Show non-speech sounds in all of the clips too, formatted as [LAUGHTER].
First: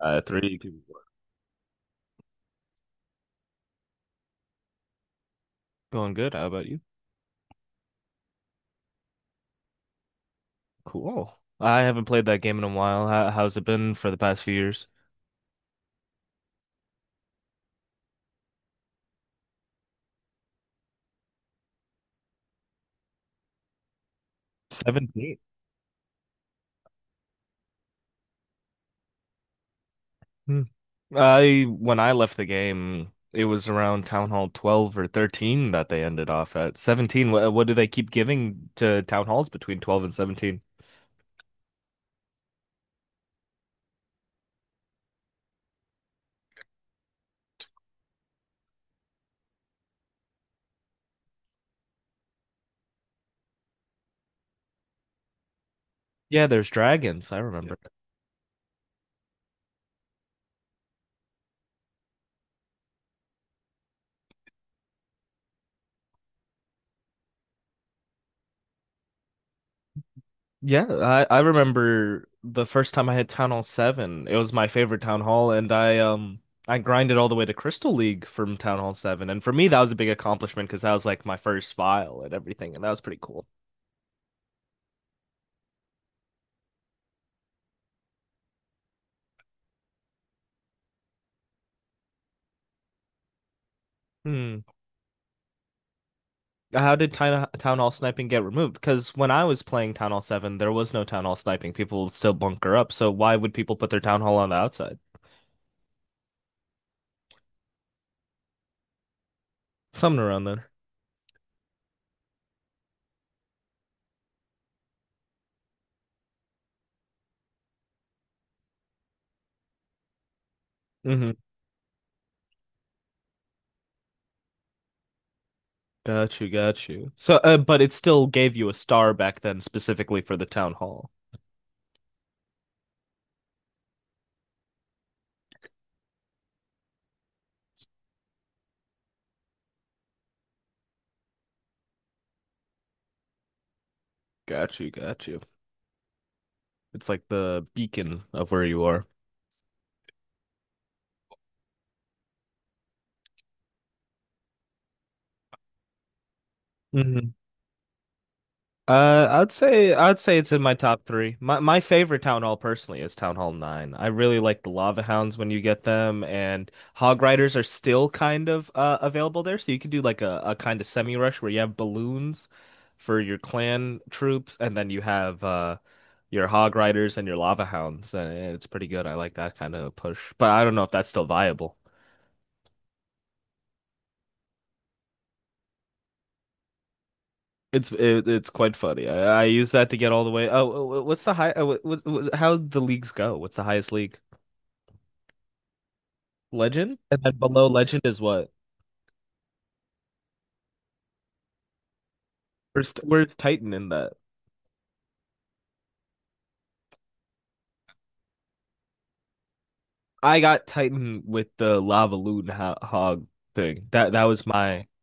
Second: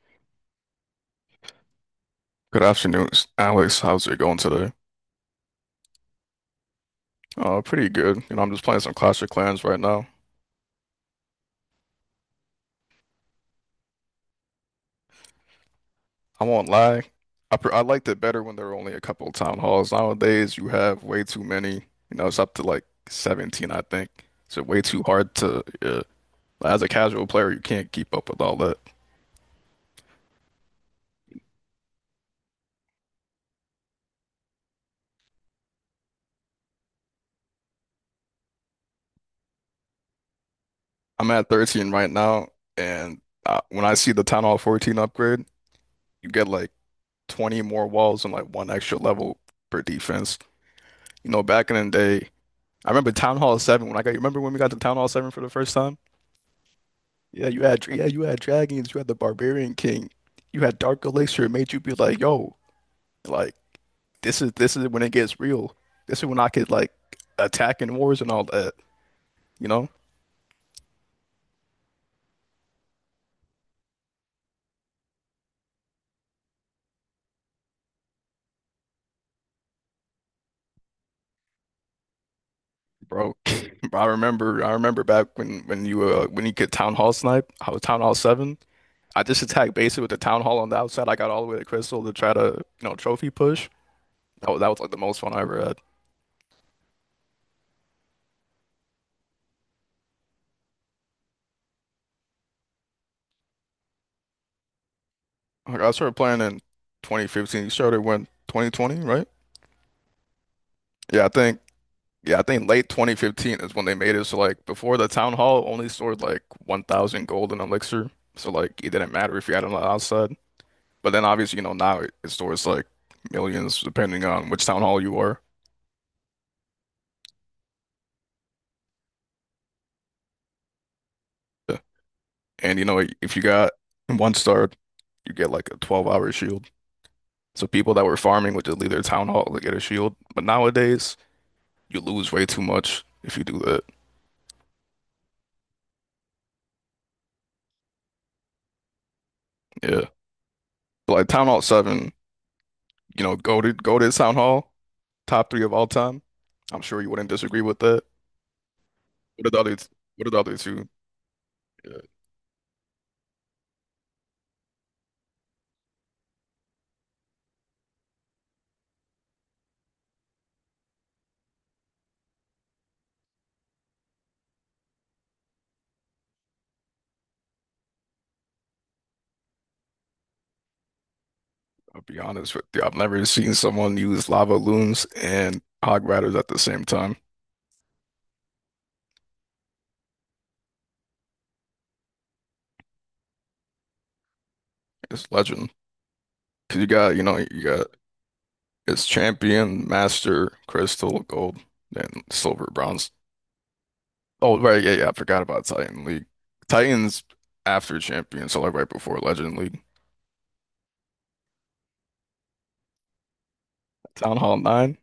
Three. Give. Good afternoon, Alex. How's it going today? Going good. How about you? Pretty good. You know, I'm just playing some Clash of Clans right now. Cool. I haven't played that game in a while. How's it been for the past few years? I won't lie. I liked it better when there were only a couple of town halls. Nowadays, you have way too many. You know, it's up to like 17, I think. It's way too hard 17. to, yeah. As a casual player, you can't keep up with all that. Hmm. I when I left the game, it was around Town Hall 12 or 13 that they ended off at. 17. What do they keep giving to Town Halls between 12 and 17? I'm at 13 right now, and when I see the Town Hall 14 upgrade, you get like 20 more walls and like one extra level per defense. You know, back in the day, I remember Town Hall 7 when I got, you remember when we got to Town Hall 7 for the first time? Yeah, there's dragons. I, yeah, Yeah, you remember. had yeah, you had dragons, you had the Barbarian King, you had Dark Elixir. It made you be like, yo, like this is when it gets real. This is when I could like attack in wars and all that, you know? Yeah, I remember the first time I had Town Hall 7. It was my favorite Town Hall, and I grinded all the way to Crystal League from Town Hall 7. And for me, that was a big accomplishment because that was like my first file and everything, and that was pretty Bro, cool. [LAUGHS] I remember back when you could Town Hall snipe. I was Town Hall 7. I just attacked basically with the town hall on the outside. I got all the way to Crystal to try to, trophy push. That Hmm. was, that was like the most fun I ever had. How did Town Hall sniping get removed? Because when I was playing Town Hall 7, there was no Town Hall sniping. People would still bunker up, so why would people put their Town Hall on the outside? Like, I started playing in 2015. You started when 2020, right? Something around there. Yeah, I think. Yeah, I think late 2015 is when they made it. So like before the town hall only stored like 1,000 gold in elixir. So like it didn't matter if you had it on the outside. But then Mm-hmm. obviously you know now it stores like millions depending on which town hall you are. Got you, got you. So, but it still gave you a star back then specifically for the Town Hall. Yeah. And you know if you got one star, you get like a 12-hour shield. So people that were farming would just leave their town hall to get a shield. But nowadays, you lose way too much if you do that. Got you, got you. It's like the beacon of where you are. Yeah. But like Town Hall 7, you know, go to Town Hall, top three of all time. I'm sure you wouldn't Hmm. disagree with that. What are I'd the other say I'd what are the say it's other in my two? top three. My Yeah, favorite town hall personally is Town Hall 9. I really like the lava hounds when you get them, and hog riders are still kind of available there, so you could do like a kind of semi rush where you have balloons for your clan troops, and then you have your hog riders and your lava hounds, and it's pretty good. I like that kind of push, but I don't know if that's still viable. I'll be honest with you. I've never seen someone use lava loons and hog riders at the same time. It's quite funny. I use that to get all the way. Oh, oh, oh, How the leagues go? What's the highest league? It's legend. 'Cause you Legend, got, you and know, then you below got Legend is what? it's champion, master, crystal, gold, and silver, Where's bronze. where's Titan in that? Oh, right, yeah, yeah. I forgot about Titan League. Titan's after Champions, so like right before Legend League. I got Titan with the Lava Loon ho Hog thing. That Town was Hall my. 9.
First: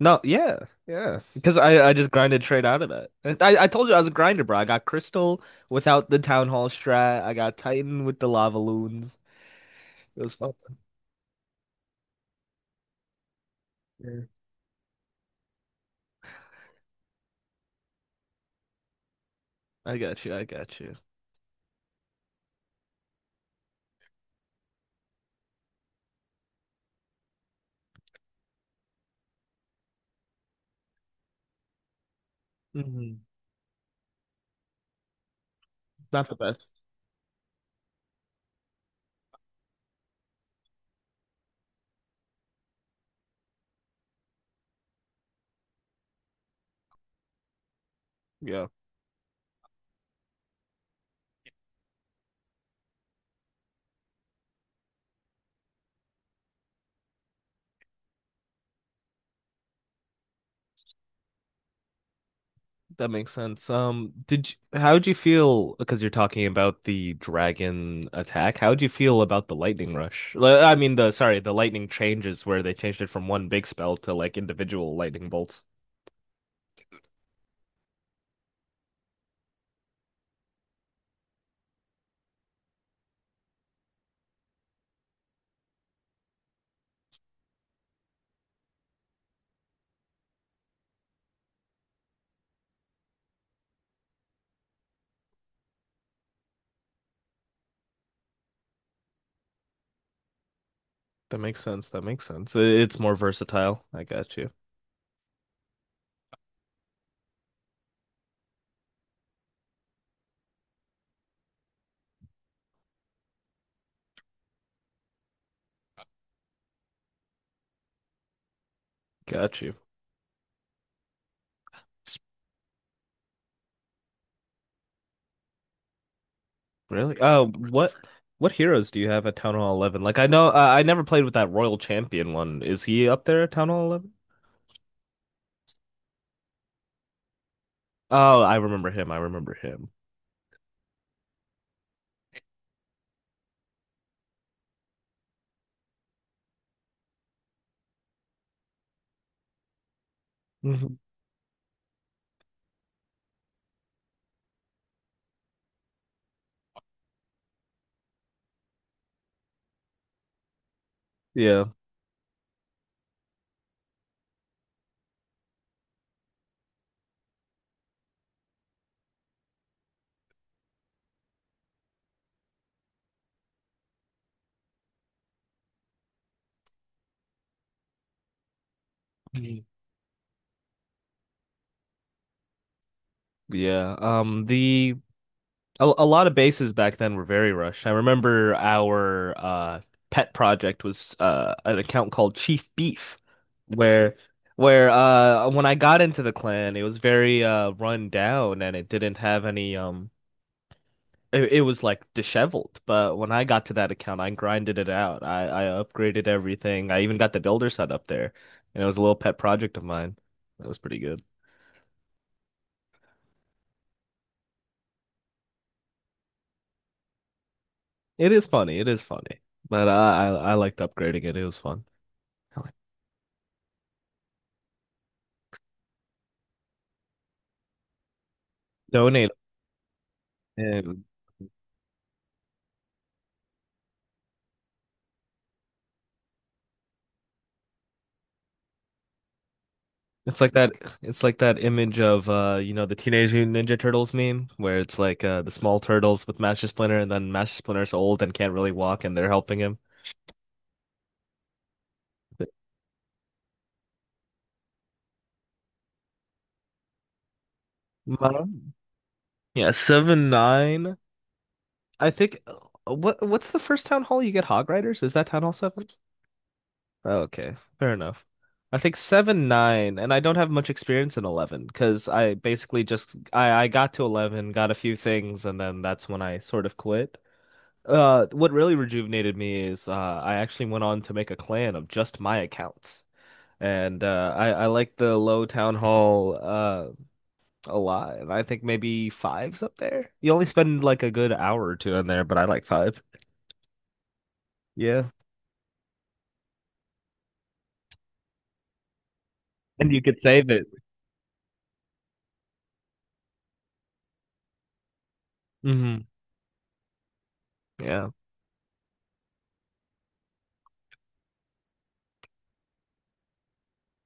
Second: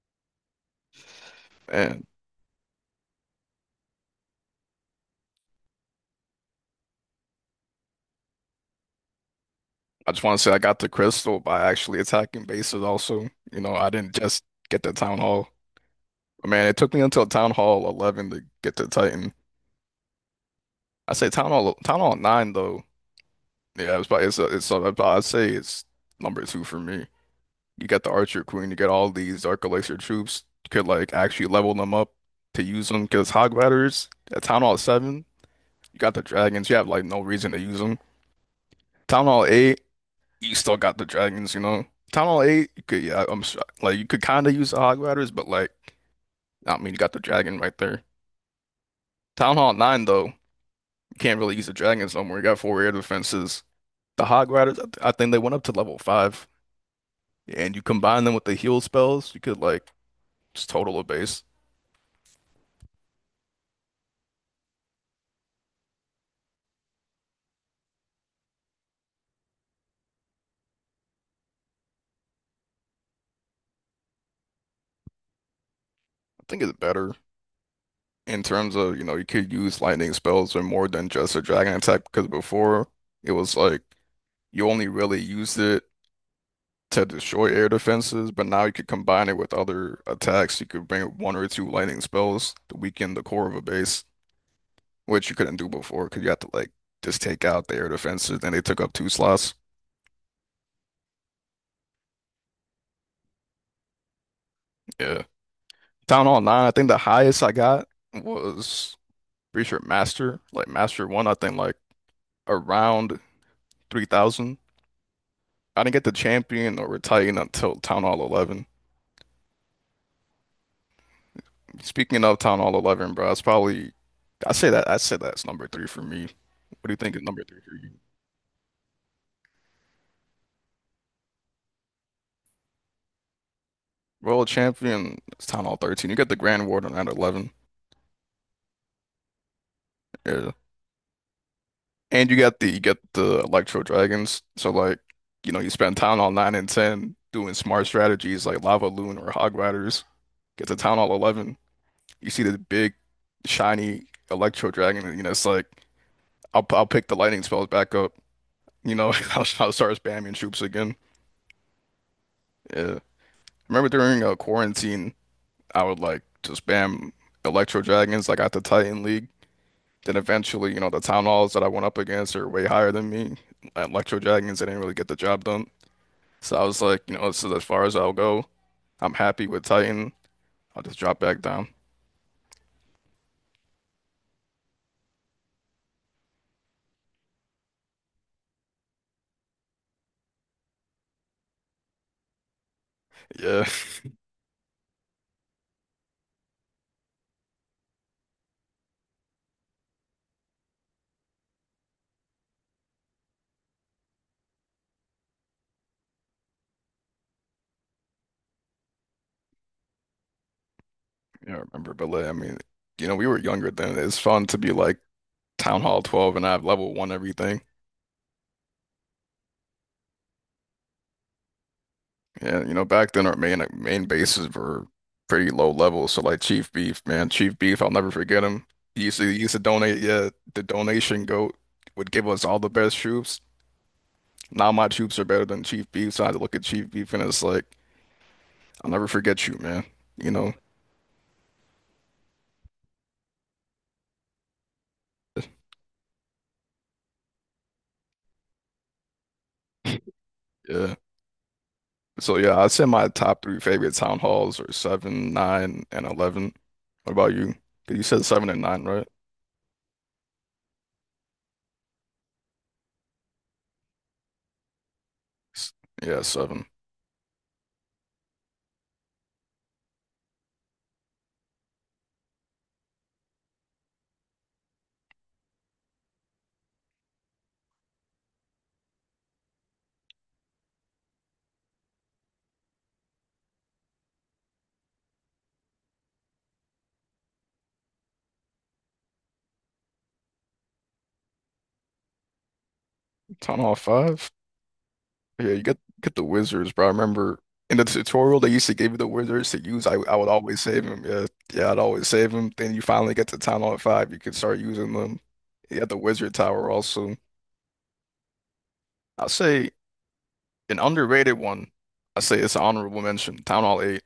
No. Yeah, yeah. Because I And just grinded straight out of that. And I told you I was a grinder, bro. I got Crystal without the Town Hall strat. I got Titan with the Lava Loons. I just It was want to say fun. I got the crystal by actually attacking bases also. You know, I didn't Yeah. just get the Town Hall. Man, it took me until Town Hall 11 to get the Titan. I got you. I got you. I say Town Hall 9 though. Yeah, it's probably it's a, I'd say it's number two for me. You got the Archer Queen, you get all these Dark Elixir troops. You could like actually level them up to use them Hmm. because Hog Riders at Town Hall 7. You got the Not the dragons. best. You have like no reason to use them. Town Hall 8, you still got the dragons, you know. Town Hall 8, you could yeah, I'm s- like you could kind of use the Hog Riders, but like I mean you got the dragon right there. Yeah. Town Hall 9 though, you can't really use the dragons no more. You got four air defenses. The Hog Riders, I think they went up to level 5, and you combine them with the heal spells, you could like just total a base. That makes sense. How'd you feel? Because you're talking about the dragon attack. How'd you feel about the lightning rush? I mean, the sorry, the lightning changes where they changed it from one big spell to like individual lightning bolts. I think it's better in terms of, you know, you could use lightning spells or more than just a dragon attack because before it was like you only really used it to destroy air defenses, but now you could combine it with other attacks. You could bring one or two lightning spells to weaken the core of a base, which you couldn't do before because you had to like just take out the air defenses. Then they took up two slots. That makes sense. That makes sense. It's more versatile. I got you. Yeah. Town Hall 9, I think the highest I got was pretty sure Master, like Master 1, I think like around 3,000. I didn't get the champion or Titan until Town Hall 11. Got you. S- Speaking of Town Hall 11, bro, it's probably, I say that, I say that's number three for me. What do you think Really? is number Oh, three for you? what heroes do you have at Town Hall 11? Like I know I never played with that Royal Champion one. Is he up there at Town Hall 11? World champion. It's Town Hall 13. You got the Grand Warden at 11. Oh, I remember him. I remember him. Yeah. And you got the Electro Dragons. So like, you know, you spend Town Hall 9 and 10 doing smart strategies like Lava Loon or Hog Riders. Get to Mhm. Town Hall 11. You see the big shiny Electro Dragon and you know it's like I'll pick the lightning spells back up. You know, [LAUGHS] I'll start spamming troops again. Yeah. Yeah. Remember during quarantine, I would like to spam Electro Dragons like at the Titan League. Then eventually, you know, the town halls that I went up against are way higher than me. At Electro Dragons, they didn't really get the job done. So I was like, you know, this is as far as I'll go. I'm happy with Titan. I'll just drop back down. Yeah. A lot of bases back then were very rushed. I remember our pet project was an account called Chief Beef Yeah, [LAUGHS] where [LAUGHS] where when I got into the clan it was very run down and it didn't have any it was like disheveled. But when I got to that account I grinded it out. I upgraded everything. I even got the builder set up there and it was a little pet project of mine. That was pretty good. yeah, I remember. But like, I mean, you know, we were younger then. It's fun to be like Town Hall 12 and have level one everything. It is funny. It is funny. But I liked upgrading it. It was fun. Yeah, I like you know, back then our main bases were pretty low level. So like Chief Beef, man, Chief Beef, I'll never forget him. He used to donate. he used to donate. Yeah, the And donation goat would give us all the best troops. Now my troops are better than Chief Beef. So I had to look at Chief Beef and it's like, I'll never forget you, man. You it's know? like that it's like that image of the Teenage Mutant Ninja Turtles meme where it's like the small turtles with Master Splinter and then Master Splinter's old and can't really walk and they're helping him. [LAUGHS] Yeah. So yeah, I'd say my top three favorite town halls are seven, 9, and 11. What about you? 'Cause you said seven and Mom? nine, right? Yeah, 7, 9. I think what's the first town hall you get hog riders? Is that town hall S- seven? Yeah, seven. Oh, okay, fair enough. I think seven, nine, and I don't have much experience in 11 because I basically just I got to 11, got a few things, and then that's when I sort of quit. What really rejuvenated me is I actually went on to make a clan of just my accounts, and I like the low town hall a lot, and I think maybe five's up there. You only spend like a good hour or two in there, but I like five. Town Hall five? Yeah. Yeah, you get the wizards, bro. I remember in the tutorial they used to give you the wizards to use. And I you I could would save always it. save them. Yeah, yeah, I'd always save them. Then you finally get to Town Hall five, you could start using them. You got the Hmm. wizard tower also. Yeah. I'll say an underrated one, I say it's an honorable mention, Town Hall 8,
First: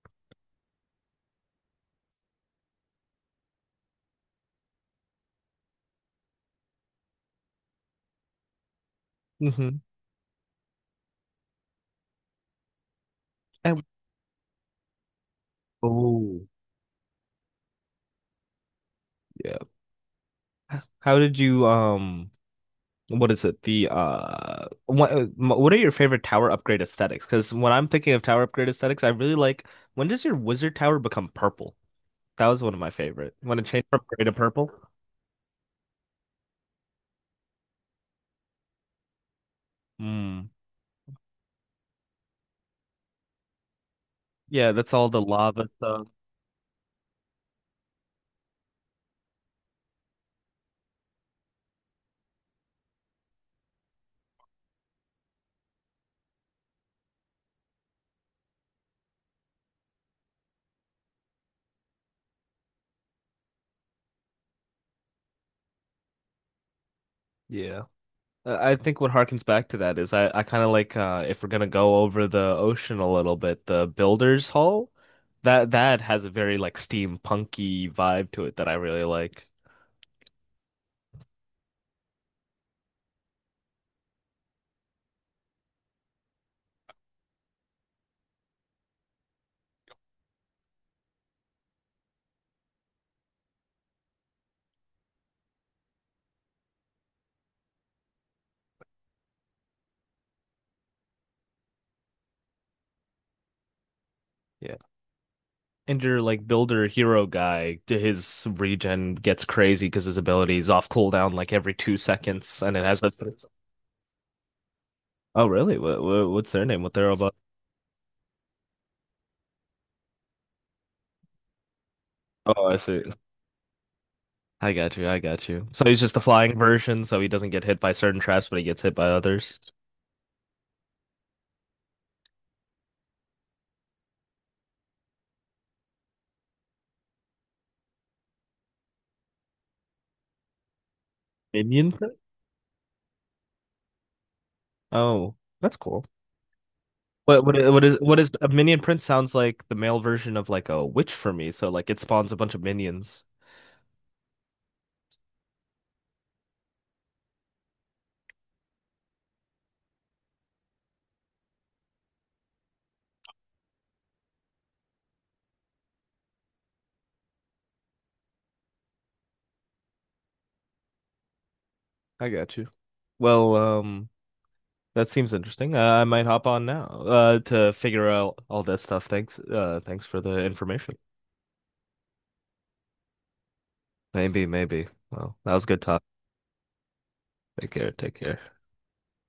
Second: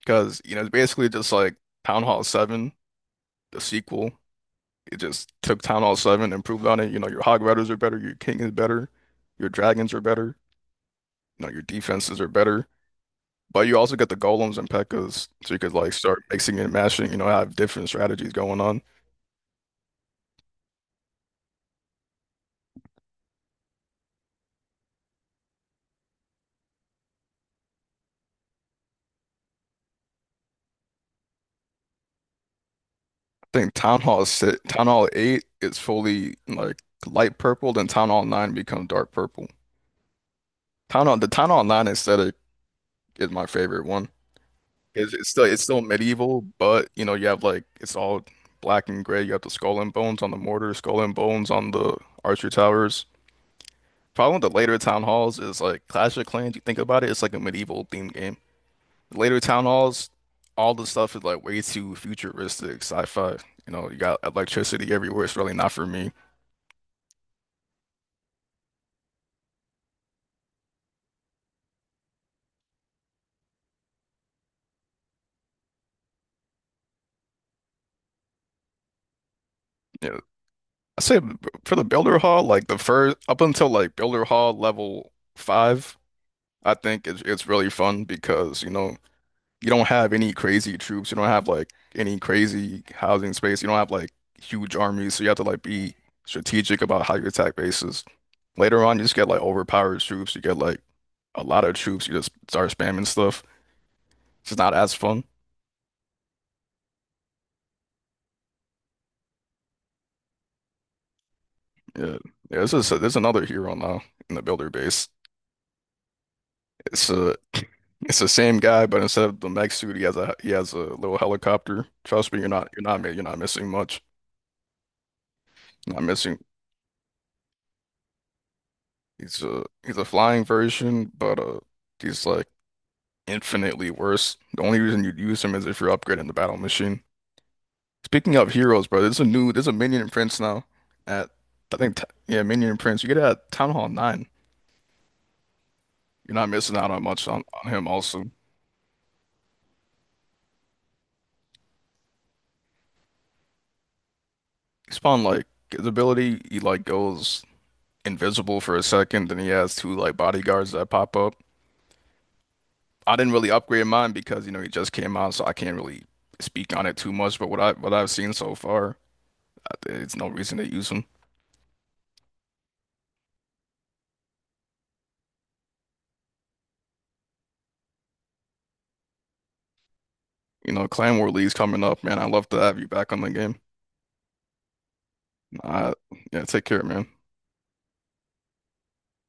because you know it's basically just like Town Hall 7, the sequel. It just took Town Hall 7, improved on it. You know, your Hog Riders are better, your King is better, your Hmm. Dragons are better, you know, your defenses are better. But you And. also get the Golems and Pekkas, so you could like start Oh. mixing and mashing. You know, have different strategies going on. Yeah. How did you what is it? What are your favorite tower upgrade aesthetics? Because when I'm thinking of tower upgrade aesthetics, I really like when does your wizard tower become purple? That was one of my favorite. I When it think changed Town from Hall gray to 6, purple. Town Hall 8 is fully like light purple, then Town Hall 9 becomes dark purple. Mm. Town Hall 9 aesthetic is my favorite one. Yeah, that's all It's, the it's still it's lava still stuff. medieval, but you know you have like it's all black and gray. You have the skull and bones on the mortar, skull and bones on the archer towers. Problem with the later town halls is like Clash of Clans. You think about it, it's like a medieval themed game. Later town halls, all the stuff is like way too futuristic, sci-fi. You know, you got electricity everywhere. It's really not for me. Yeah. I think what harkens back to that is I kind of like if we're gonna go over the ocean a little bit, the Builder's Hall, that has a very like steampunky vibe to it that I really like. Yeah, I say for the Builder Hall, like the first up until like Builder Hall level five, I think it's really fun because you know you don't have any crazy troops, you don't have like any crazy housing space, you don't have like huge armies, so you have to like be strategic about how you attack bases. Later on, you just get like overpowered troops, you get like a lot of troops, you just start spamming stuff. It's just not Yeah. as fun. And your like builder hero guy, his regen gets crazy because his ability is off cooldown like every two Yeah, yeah. seconds, This and it is has a. There's another hero now in the Builder base. Oh really? What's their name? What It's they're about? a it's the same guy, but instead of the mech suit, he has a little helicopter. Trust me, you're Oh, not I you're not see. mi- you're not missing much. I got you. I got you. So You're he's not just the missing. flying version, so he doesn't get hit by certain traps, but he gets hit by others. He's a flying version, but he's like infinitely worse. The only reason you'd use him is if you're upgrading the battle machine. Speaking of heroes, bro, there's a minion in prince now at. I Minion think t prince. yeah, minion in prince. You get it at Town Hall 9. Oh, that's cool. You're not missing out on much on, What on what what him. is what Also, is a minion prince? Sounds like the male version of like a witch for me. So like it spawns a bunch of minions. he spawned like his ability. He like goes invisible for a second. Then he has two like bodyguards that pop up. I didn't really upgrade mine because you know he just came out, so I can't really speak on it too much. But what I've seen so far, it's no reason to use him. I got you. Well, that seems interesting. I might hop on now to figure out all that stuff. Thanks. Thanks for the You know, information. Clan War League's coming up, man. I'd love to have you back on the game. Maybe, maybe. Well, that was a good Uh, talk. yeah, take care, man. Take care. Take care.